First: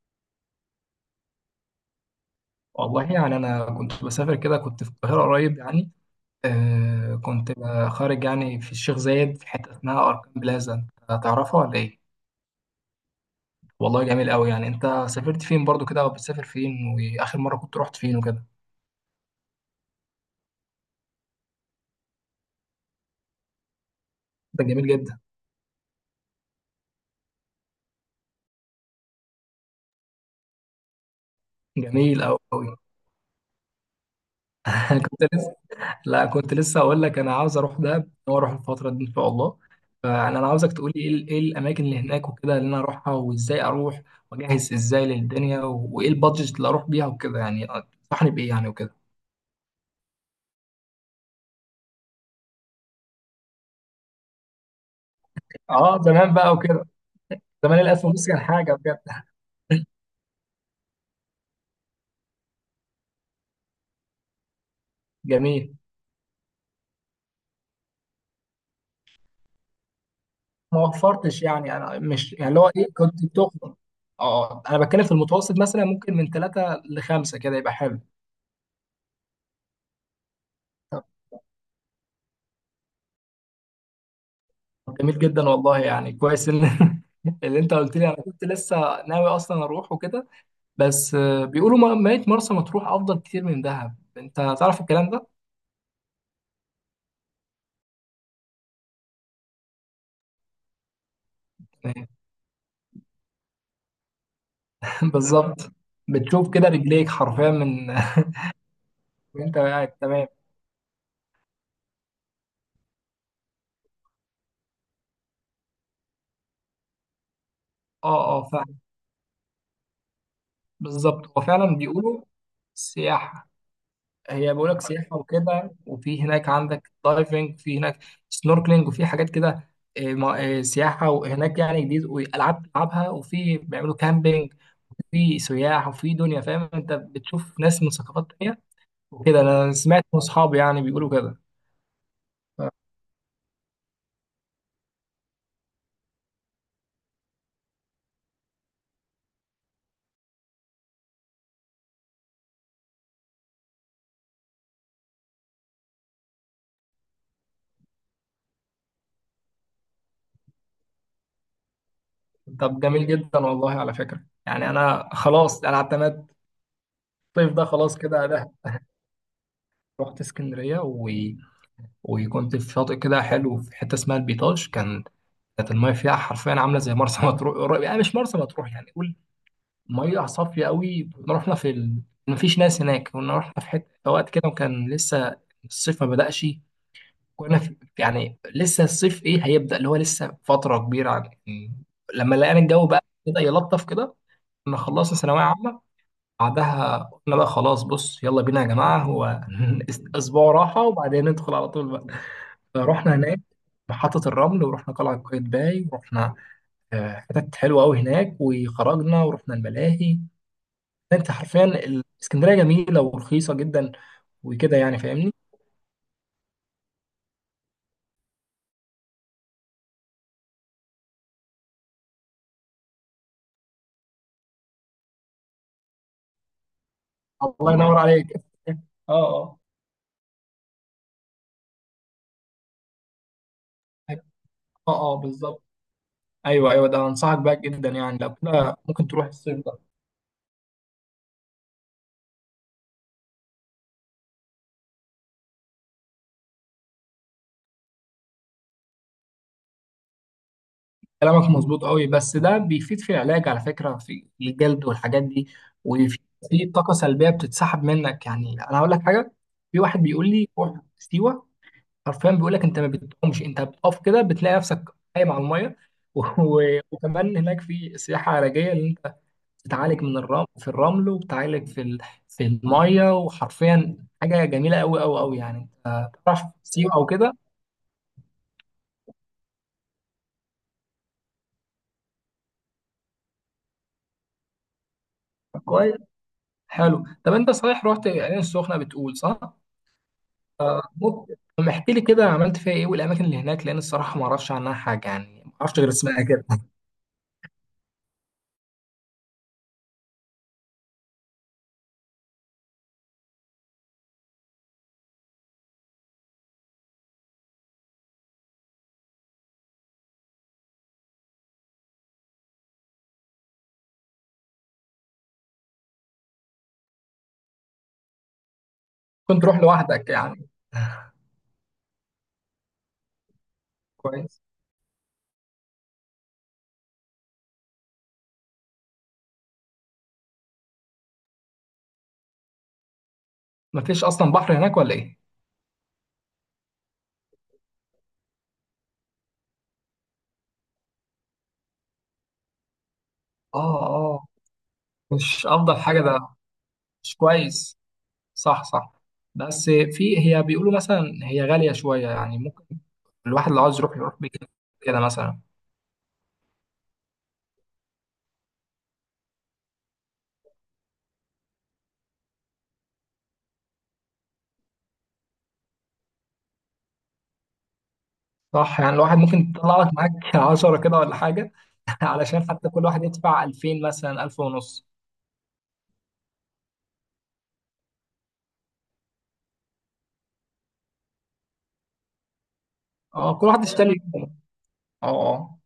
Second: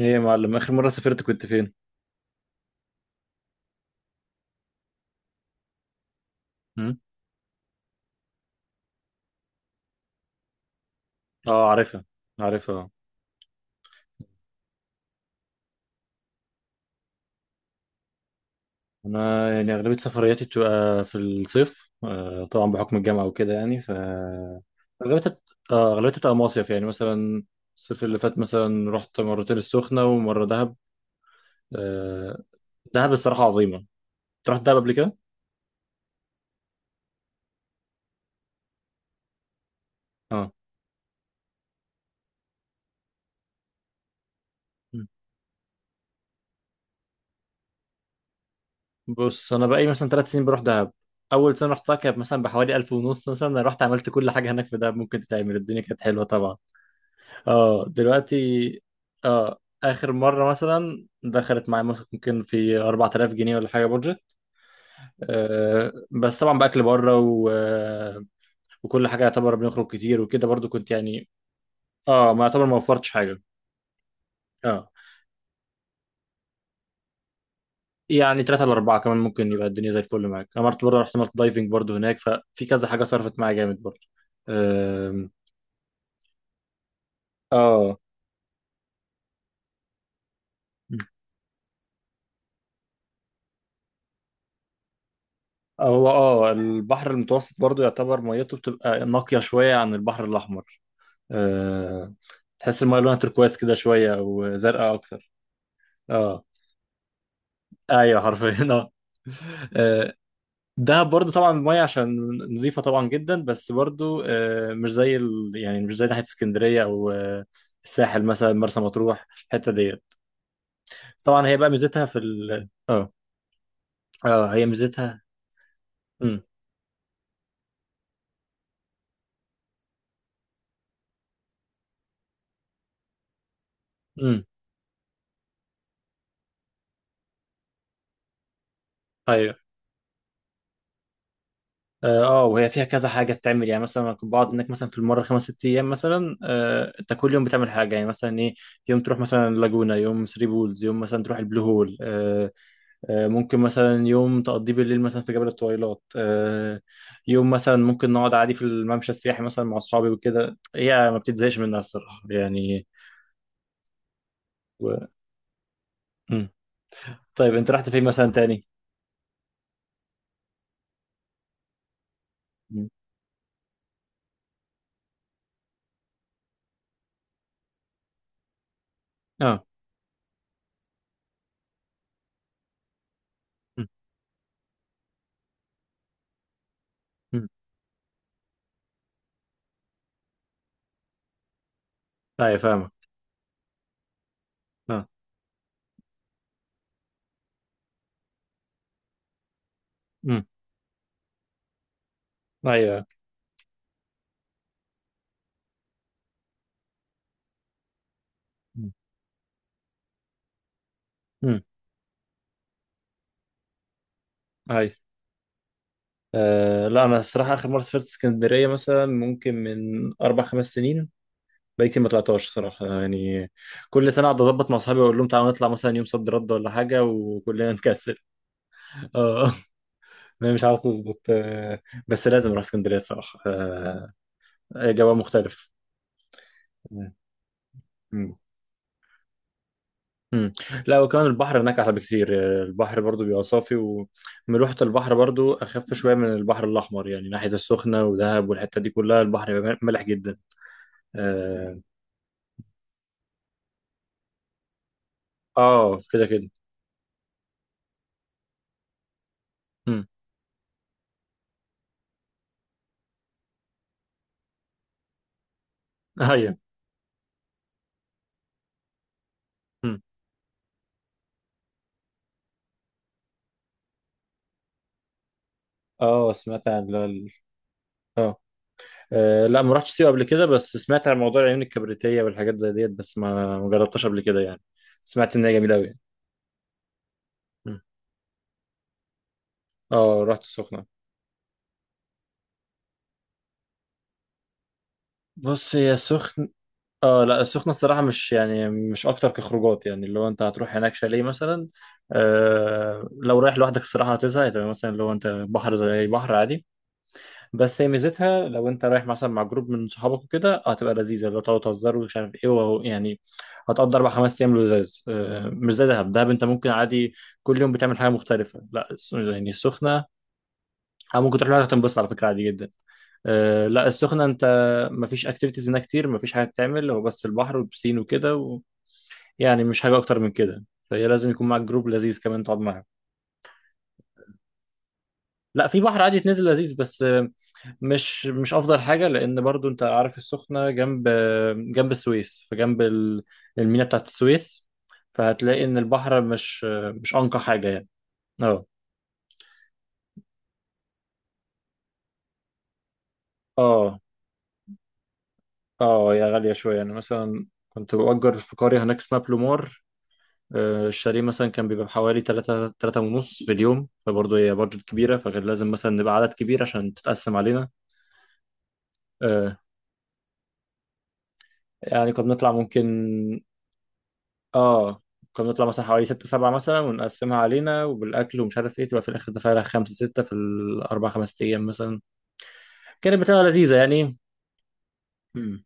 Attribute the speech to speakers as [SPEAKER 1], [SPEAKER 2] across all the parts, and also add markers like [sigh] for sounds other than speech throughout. [SPEAKER 1] ايه يا معلم، اخر مره سافرت كنت فين؟
[SPEAKER 2] والله يعني أنا كنت بسافر كده، كنت في القاهرة قريب يعني.
[SPEAKER 1] هم؟
[SPEAKER 2] آه كنت خارج يعني في الشيخ زايد في حتة اسمها أركان بلازا. أنت تعرفها
[SPEAKER 1] اه،
[SPEAKER 2] ولا إيه؟
[SPEAKER 1] عارفها. عارفها.
[SPEAKER 2] والله جميل أوي. يعني أنت سافرت فين برضو كده، أو بتسافر فين وآخر مرة كنت رحت فين وكده؟
[SPEAKER 1] انا يعني اغلبيه سفرياتي بتبقى في الصيف، آه طبعا، بحكم الجامعه وكده يعني. ف
[SPEAKER 2] ده جميل جدا.
[SPEAKER 1] اغلبيتها بت- اه اغلبيتها بتبقى مصيف يعني. مثلا الصيف اللي فات مثلا رحت مرتين السخنه ومره دهب.
[SPEAKER 2] جميل
[SPEAKER 1] آه.
[SPEAKER 2] أوي أوي.
[SPEAKER 1] دهب الصراحه عظيمه. أنت رحت دهب
[SPEAKER 2] [laughs]
[SPEAKER 1] قبل كده؟
[SPEAKER 2] كنت لسه. لا كنت لسه أقول لك أنا عاوز أروح دهب وأروح الفترة دي إن شاء الله. فأنا
[SPEAKER 1] اه.
[SPEAKER 2] عاوزك تقولي إيه ال- إيه الأماكن اللي هناك وكده اللي أنا أروحها وإزاي أروح وأجهز إزاي
[SPEAKER 1] مم.
[SPEAKER 2] للدنيا وإيه البادجت اللي أروح بيها وكده يعني. تنصحني بإيه يعني وكده؟
[SPEAKER 1] بص، انا بقالي مثلا ثلاث سنين بروح دهب. اول سنه رحتها كانت مثلا بحوالي 1000 ونص، مثلا أنا رحت عملت كل حاجه هناك في دهب ممكن تتعمل. الدنيا كانت
[SPEAKER 2] اه
[SPEAKER 1] حلوه
[SPEAKER 2] زمان بقى
[SPEAKER 1] طبعا.
[SPEAKER 2] وكده. زمان
[SPEAKER 1] اه
[SPEAKER 2] الألف ونص كان
[SPEAKER 1] دلوقتي.
[SPEAKER 2] حاجة بجد.
[SPEAKER 1] اه، اخر مره مثلا دخلت معايا مثلا ممكن في 4000 جنيه ولا حاجه بودجت.
[SPEAKER 2] جميل.
[SPEAKER 1] آه، بس طبعا باكل بره و... آه، وكل حاجه يعتبر. بنخرج كتير وكده برضو
[SPEAKER 2] ما
[SPEAKER 1] كنت يعني.
[SPEAKER 2] وفرتش يعني، أنا مش
[SPEAKER 1] اه، ما
[SPEAKER 2] يعني اللي
[SPEAKER 1] يعتبر
[SPEAKER 2] هو
[SPEAKER 1] ما
[SPEAKER 2] إيه
[SPEAKER 1] وفرتش
[SPEAKER 2] كنت
[SPEAKER 1] حاجه.
[SPEAKER 2] بتخرج. اه أنا
[SPEAKER 1] اه،
[SPEAKER 2] بتكلم في المتوسط مثلا ممكن من ثلاثة لخمسة كده يبقى حلو.
[SPEAKER 1] يعني ثلاثة لأربعة كمان ممكن يبقى الدنيا زي الفل معاك. أنا مرة برضه رحت عملت دايفنج برضه هناك، ففي كذا حاجة صرفت معايا جامد برضه.
[SPEAKER 2] طب جميل
[SPEAKER 1] آم،
[SPEAKER 2] جدا والله، يعني كويس ان [laughs] اللي انت قلت
[SPEAKER 1] اه.
[SPEAKER 2] لي، انا كنت لسه ناوي اصلا اروح وكده. بس بيقولوا ميت مرسى مطروح افضل كتير من دهب، انت تعرف الكلام ده؟
[SPEAKER 1] هو البحر المتوسط برضه يعتبر ميته، بتبقى نقية شوية عن البحر الأحمر. آه، تحس المايه لونها تركواز كده شويه او زرقاء
[SPEAKER 2] [laughs]
[SPEAKER 1] اكتر.
[SPEAKER 2] بالظبط.
[SPEAKER 1] اه.
[SPEAKER 2] بتشوف كده رجليك حرفيا من
[SPEAKER 1] ايوه حرفيا اه.
[SPEAKER 2] [laughs] وانت قاعد
[SPEAKER 1] آه،
[SPEAKER 2] تمام.
[SPEAKER 1] دهب برضو طبعا المايه عشان نظيفه طبعا جدا، بس برضو مش زي يعني مش زي ناحيه اسكندريه او
[SPEAKER 2] اه
[SPEAKER 1] الساحل
[SPEAKER 2] اه
[SPEAKER 1] مثلا مرسى مطروح. الحته ديت. بس
[SPEAKER 2] بالظبط، هو
[SPEAKER 1] طبعا هي بقى
[SPEAKER 2] فعلا
[SPEAKER 1] ميزتها في
[SPEAKER 2] بيقولوا
[SPEAKER 1] ال... اه
[SPEAKER 2] سياحة.
[SPEAKER 1] اه،
[SPEAKER 2] هي
[SPEAKER 1] هي
[SPEAKER 2] بيقولك سياحة
[SPEAKER 1] ميزتها.
[SPEAKER 2] وكده، وفي
[SPEAKER 1] امم.
[SPEAKER 2] هناك عندك دايفنج، في هناك سنوركلينج وفي حاجات كده. سياحة، وهناك يعني جديد وألعاب تلعبها، وفي بيعملوا كامبينج وفي سياح وفي دنيا، فاهم؟ أنت بتشوف ناس من ثقافات تانية وكده.
[SPEAKER 1] امم.
[SPEAKER 2] أنا سمعت من أصحابي يعني بيقولوا كده.
[SPEAKER 1] اه. وهي فيها كذا حاجه بتعمل يعني. مثلا انا كنت بقعد هناك مثلا في المره خمس ست ايام مثلا. انت كل يوم بتعمل حاجه يعني مثلا ايه؟ يوم تروح مثلا لاجونا، يوم ثري بولز، يوم مثلا تروح البلو هول. ممكن مثلا يوم تقضيه بالليل مثلا في جبل الطويلات. يوم مثلا ممكن نقعد عادي في الممشى السياحي مثلا مع اصحابي وكده. هي ما بتتزهقش منها الصراحه
[SPEAKER 2] طب
[SPEAKER 1] يعني.
[SPEAKER 2] جميل جدا والله، على فكرة يعني
[SPEAKER 1] و...
[SPEAKER 2] أنا خلاص أنا اعتمدت
[SPEAKER 1] مم.
[SPEAKER 2] الصيف
[SPEAKER 1] طيب
[SPEAKER 2] ده
[SPEAKER 1] انت رحت
[SPEAKER 2] خلاص
[SPEAKER 1] فين
[SPEAKER 2] كده
[SPEAKER 1] مثلا
[SPEAKER 2] ده.
[SPEAKER 1] تاني؟
[SPEAKER 2] رحت اسكندرية و... وكنت في
[SPEAKER 1] مم.
[SPEAKER 2] شاطئ كده حلو في حتة اسمها البيطاش كان. كانت الميه فيها حرفيا عامله زي مرسى [laughs] مطروح. يعني مش مرسى مطروح يعني قول،
[SPEAKER 1] اه.
[SPEAKER 2] ميه صافيه قوي. كنا رحنا في ال... مفيش ناس هناك، كنا رحنا في حته
[SPEAKER 1] مم.
[SPEAKER 2] في وقت كده وكان لسه الصيف ما بدأش.
[SPEAKER 1] مم.
[SPEAKER 2] كنا في... يعني لسه الصيف ايه هيبدأ، اللي هو لسه فتره كبيره يعني. لما
[SPEAKER 1] ايوه
[SPEAKER 2] لقينا الجو بقى
[SPEAKER 1] فاهمك
[SPEAKER 2] بدأ يلطف كده، كنا
[SPEAKER 1] اه.
[SPEAKER 2] خلصنا ثانويه عامه. بعدها قلنا بقى خلاص بص يلا بينا يا جماعه، هو [laughs]
[SPEAKER 1] مم.
[SPEAKER 2] اسبوع راحه وبعدين ندخل على طول بقى.
[SPEAKER 1] ايوه.
[SPEAKER 2] فرحنا هناك محطة الرمل، ورحنا قلعة قايتباي، ورحنا حتت حلوه قوي هناك،
[SPEAKER 1] مم.
[SPEAKER 2] وخرجنا ورحنا الملاهي. انت
[SPEAKER 1] مم.
[SPEAKER 2] حرفيا الاسكندريه جميله ورخيصه جدا وكده
[SPEAKER 1] ايوه
[SPEAKER 2] يعني، فاهمني؟
[SPEAKER 1] أه. لا انا الصراحه اخر مره سافرت اسكندريه مثلا ممكن من اربع خمس سنين. بقالي كتير ما طلعتهاش صراحه يعني. كل سنه اقعد اظبط مع اصحابي واقول لهم تعالوا نطلع مثلا يوم صد رد ولا حاجه، وكلنا
[SPEAKER 2] الله ينور
[SPEAKER 1] نكسل.
[SPEAKER 2] عليك. [laughs] اه
[SPEAKER 1] اه.
[SPEAKER 2] اه.
[SPEAKER 1] [laughs] انا مش عاوز نظبط أه. بس لازم اروح اسكندريه الصراحه أه.
[SPEAKER 2] اه
[SPEAKER 1] جو
[SPEAKER 2] اه بالظبط.
[SPEAKER 1] مختلف.
[SPEAKER 2] ايوه ايوه، ده انصحك بقى جدا يعني، لو
[SPEAKER 1] مم.
[SPEAKER 2] كده ممكن تروح الصيف ده.
[SPEAKER 1] مم. لا وكمان البحر هناك احلى بكتير. أه، البحر برضو بيبقى صافي، وملوحه البحر برضو اخف شويه من البحر الاحمر يعني ناحيه السخنه ودهب والحته دي كلها البحر بيبقى مالح جدا.
[SPEAKER 2] كلامك
[SPEAKER 1] آه،
[SPEAKER 2] مظبوط قوي، بس ده بيفيد في العلاج على فكره، في الجلد والحاجات دي.
[SPEAKER 1] اه
[SPEAKER 2] وفي
[SPEAKER 1] كده كده.
[SPEAKER 2] في طاقه سلبيه بتتسحب منك. يعني انا هقول لك حاجه، في واحد
[SPEAKER 1] امم.
[SPEAKER 2] بيقول لي روح سيوه. حرفيا بيقول لك انت ما بتقومش، انت بتقف كده بتلاقي نفسك قايم على الميه. [laughs]
[SPEAKER 1] [laughs] ايوه.
[SPEAKER 2] وكمان هناك في سياحه علاجيه، اللي انت
[SPEAKER 1] امم.
[SPEAKER 2] بتعالج من الرمل في الرمل، وبتعالج في ال... في الميه. وحرفيا حاجه جميله قوي قوي قوي يعني. انت
[SPEAKER 1] اه،
[SPEAKER 2] بتعرف
[SPEAKER 1] سمعت عن
[SPEAKER 2] سيوه او كده؟
[SPEAKER 1] اه لا ما رحتش سيوه قبل كده، بس سمعت عن موضوع العيون الكبريتيه والحاجات زي ديت، بس ما جربتهاش قبل كده يعني. سمعت ان هي جميله قوي.
[SPEAKER 2] كويس. حلو. طب انت صحيح رحت العين السخنه بتقول صح؟
[SPEAKER 1] اه، رحت السخنه.
[SPEAKER 2] ممكن طب احكي لي كده، عملت فيها ايه والاماكن اللي هناك؟ لان الصراحه ما اعرفش عنها حاجه يعني، ما
[SPEAKER 1] بص
[SPEAKER 2] اعرفش غير
[SPEAKER 1] هي
[SPEAKER 2] اسمها كده.
[SPEAKER 1] سخن
[SPEAKER 2] [laughs]
[SPEAKER 1] اه لا، السخنه الصراحه مش يعني، مش اكتر كخروجات. يعني اللي هو انت هتروح هناك شاليه مثلا. آه لو رايح لوحدك الصراحه هتزهق، تبقى مثلا لو انت بحر زي أي بحر عادي. بس هي ميزتها لو انت رايح مثلا مع جروب من صحابك وكده هتبقى لذيذه، لو تقعدوا تهزروا ومش عارف ايه وهو يعني. هتقضي اربع خمس ايام لذيذ. مش زي دهب. دهب انت ممكن عادي كل يوم بتعمل حاجه مختلفه. لا
[SPEAKER 2] كنت
[SPEAKER 1] يعني
[SPEAKER 2] تروح
[SPEAKER 1] السخنه،
[SPEAKER 2] لوحدك يعني؟
[SPEAKER 1] او ممكن تروح لها تنبسط على فكره عادي جدا. لا السخنه
[SPEAKER 2] كويس.
[SPEAKER 1] انت مفيش اكتيفيتيز هناك كتير، مفيش حاجه تعمل. هو بس البحر والبسين وكده يعني مش حاجه اكتر من كده. فهي لازم يكون معاك جروب لذيذ كمان تقعد معاه.
[SPEAKER 2] ما فيش اصلا بحر هناك ولا ايه؟
[SPEAKER 1] لا في بحر عادي تنزل لذيذ بس مش افضل حاجه، لان برضو انت عارف السخنه جنب السويس، فجنب المينا بتاعت
[SPEAKER 2] اه،
[SPEAKER 1] السويس.
[SPEAKER 2] مش
[SPEAKER 1] فهتلاقي
[SPEAKER 2] افضل
[SPEAKER 1] ان
[SPEAKER 2] حاجه
[SPEAKER 1] البحر
[SPEAKER 2] ده.
[SPEAKER 1] مش
[SPEAKER 2] مش
[SPEAKER 1] انقى حاجه
[SPEAKER 2] كويس.
[SPEAKER 1] يعني. اه
[SPEAKER 2] صح صح. بس في، هي بيقولوا مثلا هي غاليه شويه يعني، ممكن الواحد لو عاوز يروح
[SPEAKER 1] اه.
[SPEAKER 2] يروح بكده كده مثلا.
[SPEAKER 1] اه يا، غاليه شويه يعني مثلا كنت بأجر في قريه هناك اسمها بلومار. الشاليه مثلا كان بيبقى بحوالي 3 3 ونص في اليوم، فبرضه هي بادجت كبيره فكان لازم مثلا نبقى عدد كبير عشان تتقسم علينا.
[SPEAKER 2] صح. يعني الواحد ممكن
[SPEAKER 1] آه،
[SPEAKER 2] تطلع لك معاك [laughs] 10 كده ولا حاجه، [laughs]
[SPEAKER 1] يعني كنا
[SPEAKER 2] علشان
[SPEAKER 1] بنطلع
[SPEAKER 2] حتى كل
[SPEAKER 1] ممكن.
[SPEAKER 2] واحد يدفع 2000 مثلا، 1000 ونص.
[SPEAKER 1] اه، كنا بنطلع مثلا حوالي ستة سبعة مثلا، ونقسمها علينا وبالأكل ومش عارف ايه، تبقى في الآخر دافع لها خمسة ستة في الأربع خمس أيام مثلا. كانت
[SPEAKER 2] اه
[SPEAKER 1] بتبقى
[SPEAKER 2] كل واحد
[SPEAKER 1] لذيذة
[SPEAKER 2] يشتري.
[SPEAKER 1] يعني.
[SPEAKER 2] اه اه
[SPEAKER 1] مم.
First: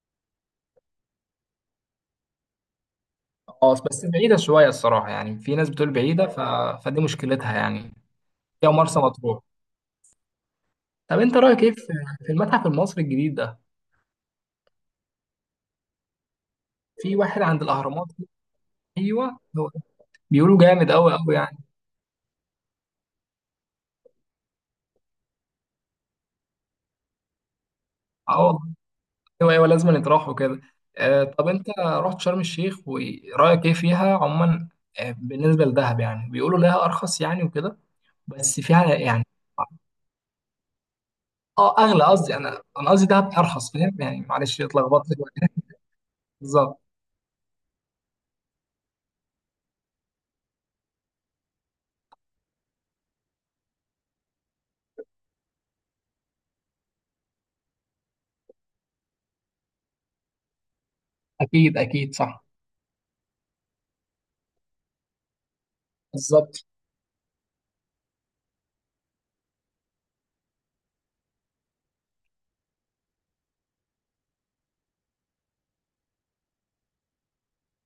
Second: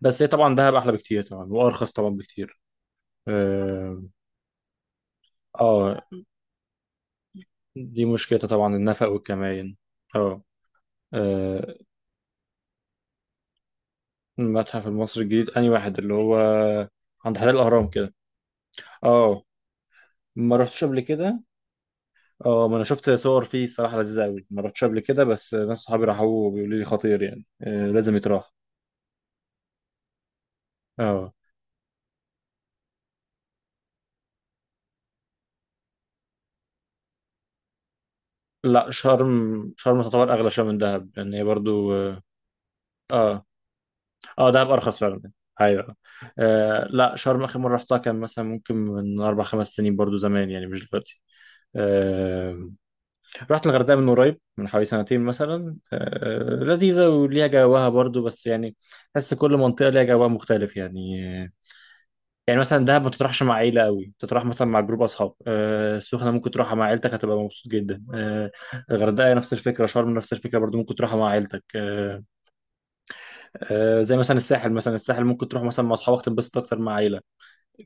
[SPEAKER 1] بس هي طبعا دهب أحلى بكتير طبعا وأرخص طبعا بكتير.
[SPEAKER 2] اه.
[SPEAKER 1] اه.
[SPEAKER 2] بس بعيده شويه الصراحه، يعني في ناس بتقول
[SPEAKER 1] آه،
[SPEAKER 2] بعيده ف... فدي مشكلتها يعني.
[SPEAKER 1] دي مشكلتها
[SPEAKER 2] هي
[SPEAKER 1] طبعا،
[SPEAKER 2] مرسى
[SPEAKER 1] النفق
[SPEAKER 2] مطروح.
[SPEAKER 1] والكمائن. اه.
[SPEAKER 2] طب انت رايك ايه
[SPEAKER 1] آه،
[SPEAKER 2] في في المتحف المصري الجديد ده؟
[SPEAKER 1] المتحف المصري الجديد أنهي واحد؟ اللي هو
[SPEAKER 2] في
[SPEAKER 1] عند
[SPEAKER 2] واحد
[SPEAKER 1] حدائق
[SPEAKER 2] عند
[SPEAKER 1] الأهرام
[SPEAKER 2] الاهرامات
[SPEAKER 1] كده.
[SPEAKER 2] كده، ايوه.
[SPEAKER 1] اه، ما
[SPEAKER 2] بيقولوا
[SPEAKER 1] رحتش
[SPEAKER 2] جامد
[SPEAKER 1] قبل
[SPEAKER 2] قوي قوي
[SPEAKER 1] كده.
[SPEAKER 2] يعني.
[SPEAKER 1] اه، ما انا شفت صور فيه الصراحه لذيذه قوي، ما رحتش قبل كده، بس ناس صحابي راحوا وبيقولوا لي خطير يعني. آه لازم
[SPEAKER 2] اه
[SPEAKER 1] يتراح.
[SPEAKER 2] والله. ايوه ايوه لازم يطرحوا كده. آه
[SPEAKER 1] اه،
[SPEAKER 2] طب انت رحت شرم الشيخ ورايك ايه فيها عموما؟ آه بالنسبه لدهب يعني بيقولوا لها ارخص يعني وكده، بس فيها
[SPEAKER 1] لا
[SPEAKER 2] يعني.
[SPEAKER 1] شرم. شرم تعتبر اغلى شويه من دهب لان هي
[SPEAKER 2] اه
[SPEAKER 1] برضو.
[SPEAKER 2] اغلى، قصدي انا قصدي دهب
[SPEAKER 1] اه.
[SPEAKER 2] ارخص، فاهم يعني؟
[SPEAKER 1] اه
[SPEAKER 2] معلش
[SPEAKER 1] دهب ارخص
[SPEAKER 2] اتلخبطت.
[SPEAKER 1] فعلا. ايوه.
[SPEAKER 2] بالظبط.
[SPEAKER 1] آه لا، شرم اخر مره رحتها كان مثلا ممكن من اربع خمس سنين برضو، زمان يعني مش دلوقتي. آه. رحت الغردقه من قريب من حوالي سنتين مثلا. آه لذيذه وليها جواها برضو، بس يعني بس كل منطقه ليها جوها مختلف يعني.
[SPEAKER 2] اكيد اكيد صح.
[SPEAKER 1] يعني مثلا دهب ما تروحش مع عيلة قوي، تروح مثلا مع جروب أصحاب. السخنة ممكن
[SPEAKER 2] بالظبط.
[SPEAKER 1] تروحها مع عيلتك هتبقى مبسوط جدا. الغردقة نفس الفكرة، شرم نفس الفكرة برضو ممكن تروحها مع عيلتك. زي مثلا الساحل. مثلا الساحل ممكن تروح مثلا مع أصحابك تنبسط أكتر، مع عيلة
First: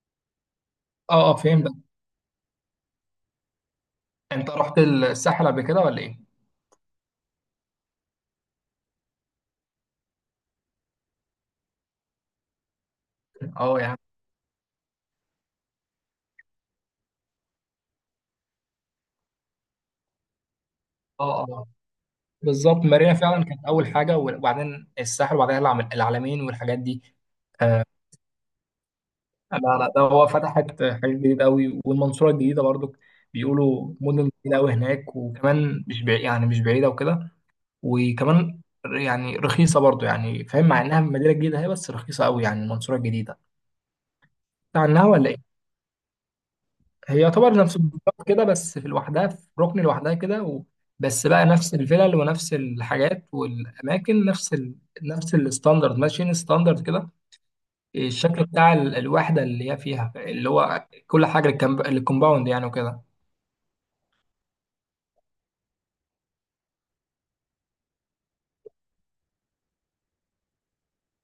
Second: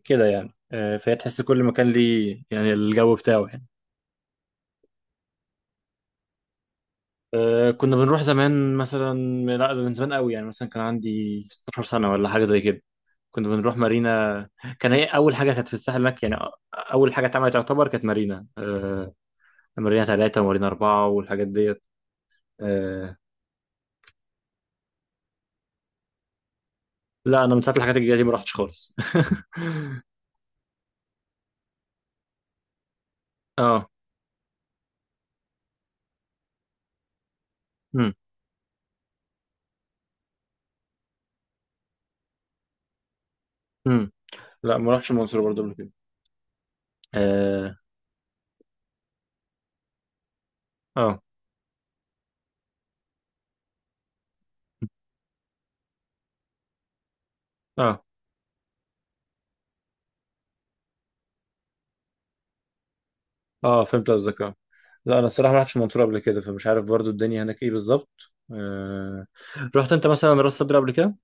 [SPEAKER 1] كده يعني.
[SPEAKER 2] اه
[SPEAKER 1] فهي
[SPEAKER 2] اه
[SPEAKER 1] تحس كل
[SPEAKER 2] فهمت.
[SPEAKER 1] مكان ليه يعني الجو بتاعه يعني.
[SPEAKER 2] انت رحت الساحل قبل كده ولا ايه؟
[SPEAKER 1] كنا بنروح زمان مثلا. لا ده من زمان قوي يعني. مثلا كان عندي 16 سنة ولا حاجة زي كده. كنا بنروح
[SPEAKER 2] اه يعني.
[SPEAKER 1] مارينا. كان هي أول حاجة كانت في الساحل هناك يعني. أول حاجة اتعملت تعتبر كانت مارينا. مارينا ثلاثة ومارينا أربعة
[SPEAKER 2] اه
[SPEAKER 1] والحاجات
[SPEAKER 2] اه
[SPEAKER 1] ديت.
[SPEAKER 2] بالظبط، مارينا
[SPEAKER 1] آه.
[SPEAKER 2] فعلا كانت اول حاجه، وبعدين الساحل وبعدين العلمين والحاجات دي.
[SPEAKER 1] لا أنا من ساعة
[SPEAKER 2] آه،
[SPEAKER 1] الحاجات الجديدة دي ما رحتش خالص.
[SPEAKER 2] لا لا، ده هو فتحت حاجات جديدة قوي، والمنصورة الجديدة برضو
[SPEAKER 1] [laughs] اه.
[SPEAKER 2] بيقولوا مدن جديدة قوي هناك. وكمان مش بعيد يعني، مش بعيدة وكده.
[SPEAKER 1] امم.
[SPEAKER 2] وكمان يعني رخيصة برضو يعني، فاهم؟ مع انها مدينة جديدة هي، بس رخيصة قوي يعني المنصورة الجديدة.
[SPEAKER 1] امم. لا
[SPEAKER 2] بتاع
[SPEAKER 1] ما
[SPEAKER 2] عنها
[SPEAKER 1] رحتش
[SPEAKER 2] ولا
[SPEAKER 1] المنصورة
[SPEAKER 2] ايه؟
[SPEAKER 1] برضه قبل كده.
[SPEAKER 2] هي يعتبر
[SPEAKER 1] اه.
[SPEAKER 2] نفس البلد كده، بس في لوحدها في ركن لوحدها كده و...
[SPEAKER 1] اه.
[SPEAKER 2] بس بقى نفس الفلل ونفس الحاجات والاماكن، نفس ال... نفس الستاندرد، ماشيين ستاندرد كده.
[SPEAKER 1] اه.
[SPEAKER 2] الشكل بتاع الوحدة اللي هي فيها، اللي هو كل حاجة الكومباوند يعني وكده.
[SPEAKER 1] اه فهمت قصدك اه. لا أنا الصراحة ما رحتش المنصورة قبل كده، فمش عارف برضه الدنيا هناك إيه بالظبط. آه. رحت أنت مثلا راس صدر قبل كده؟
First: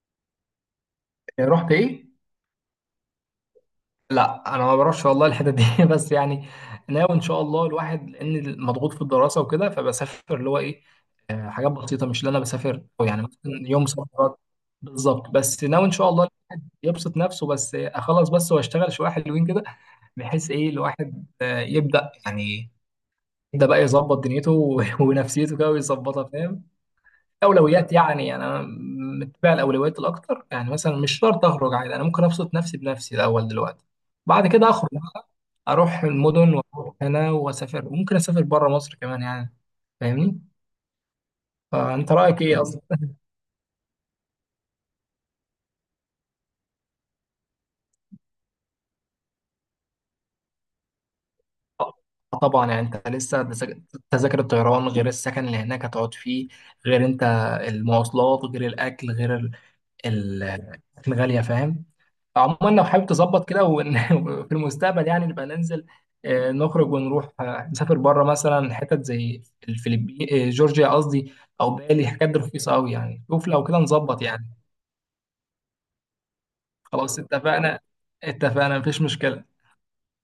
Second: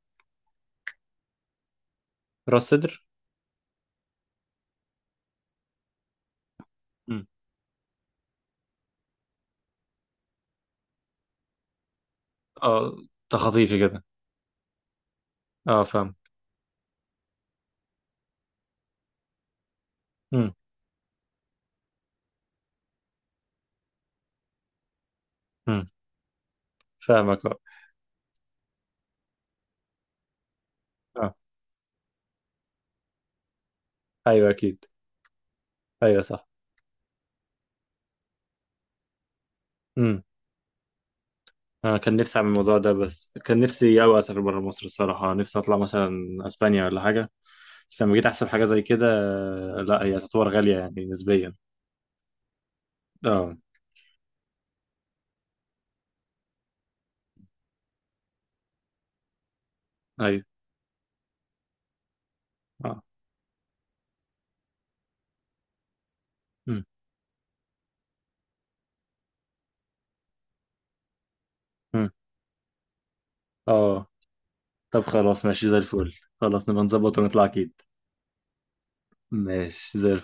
[SPEAKER 2] رحت ايه؟
[SPEAKER 1] راس صدر؟
[SPEAKER 2] لا انا ما بعرفش والله الحته دي [laughs] بس يعني ناوي ان
[SPEAKER 1] امم.
[SPEAKER 2] شاء الله الواحد، لان مضغوط في الدراسه وكده، فبسافر اللي هو ايه حاجات بسيطه، مش اللي انا بسافر
[SPEAKER 1] اه
[SPEAKER 2] أو يعني مثلا
[SPEAKER 1] تخطيفي
[SPEAKER 2] يوم
[SPEAKER 1] كده.
[SPEAKER 2] سفرات. بالظبط. بس
[SPEAKER 1] اه
[SPEAKER 2] ناوي ان شاء
[SPEAKER 1] فاهم.
[SPEAKER 2] الله يبسط نفسه، بس اخلص بس واشتغل شويه حلوين كده، بحيث
[SPEAKER 1] امم.
[SPEAKER 2] ايه الواحد يبدا يعني، يبدا بقى يظبط دنيته [laughs] ونفسيته كده
[SPEAKER 1] امم.
[SPEAKER 2] ويظبطها، فاهم؟
[SPEAKER 1] فاهمك اه.
[SPEAKER 2] اولويات يعني. انا متبع الاولويات الاكتر يعني، مثلا مش
[SPEAKER 1] آه.
[SPEAKER 2] شرط اخرج عادي، انا ممكن ابسط نفسي بنفسي الاول دلوقتي. بعد
[SPEAKER 1] أيوه
[SPEAKER 2] كده
[SPEAKER 1] أكيد.
[SPEAKER 2] اخرج بقى، اروح
[SPEAKER 1] أيوه صح.
[SPEAKER 2] المدن واروح هنا واسافر، وممكن اسافر بره مصر كمان يعني،
[SPEAKER 1] امم.
[SPEAKER 2] فاهمني؟
[SPEAKER 1] انا
[SPEAKER 2] فانت
[SPEAKER 1] كان نفسي
[SPEAKER 2] رايك
[SPEAKER 1] اعمل
[SPEAKER 2] ايه
[SPEAKER 1] الموضوع
[SPEAKER 2] اصلا؟
[SPEAKER 1] ده، بس كان نفسي قوي اسافر بره مصر الصراحه. نفسي اطلع مثلا اسبانيا ولا حاجه. بس لما جيت احسب حاجه زي كده. لا هي تعتبر غاليه يعني نسبيا.
[SPEAKER 2] آه طبعا يعني، انت لسه
[SPEAKER 1] اه.
[SPEAKER 2] تذاكر الطيران، غير السكن اللي هناك هتقعد فيه، غير انت المواصلات، غير الاكل، غير
[SPEAKER 1] ايوه.
[SPEAKER 2] ال- الغاليه، فاهم؟ عموما لو
[SPEAKER 1] اه.
[SPEAKER 2] حابب تظبط كده وفي [laughs] المستقبل يعني نبقى ننزل
[SPEAKER 1] مم.
[SPEAKER 2] نخرج ونروح، نسافر بره مثلا حتت زي الفلبين، جورجيا قصدي او بالي،
[SPEAKER 1] مم.
[SPEAKER 2] حاجات دي رخيصه قوي يعني، شوف لو كده
[SPEAKER 1] اه،
[SPEAKER 2] نظبط يعني.
[SPEAKER 1] طب خلاص ماشي زي الفل. خلاص نبقى نظبط
[SPEAKER 2] خلاص
[SPEAKER 1] ونطلع اكيد.
[SPEAKER 2] اتفقنا. اتفقنا مفيش مشكله.
[SPEAKER 1] ماشي زي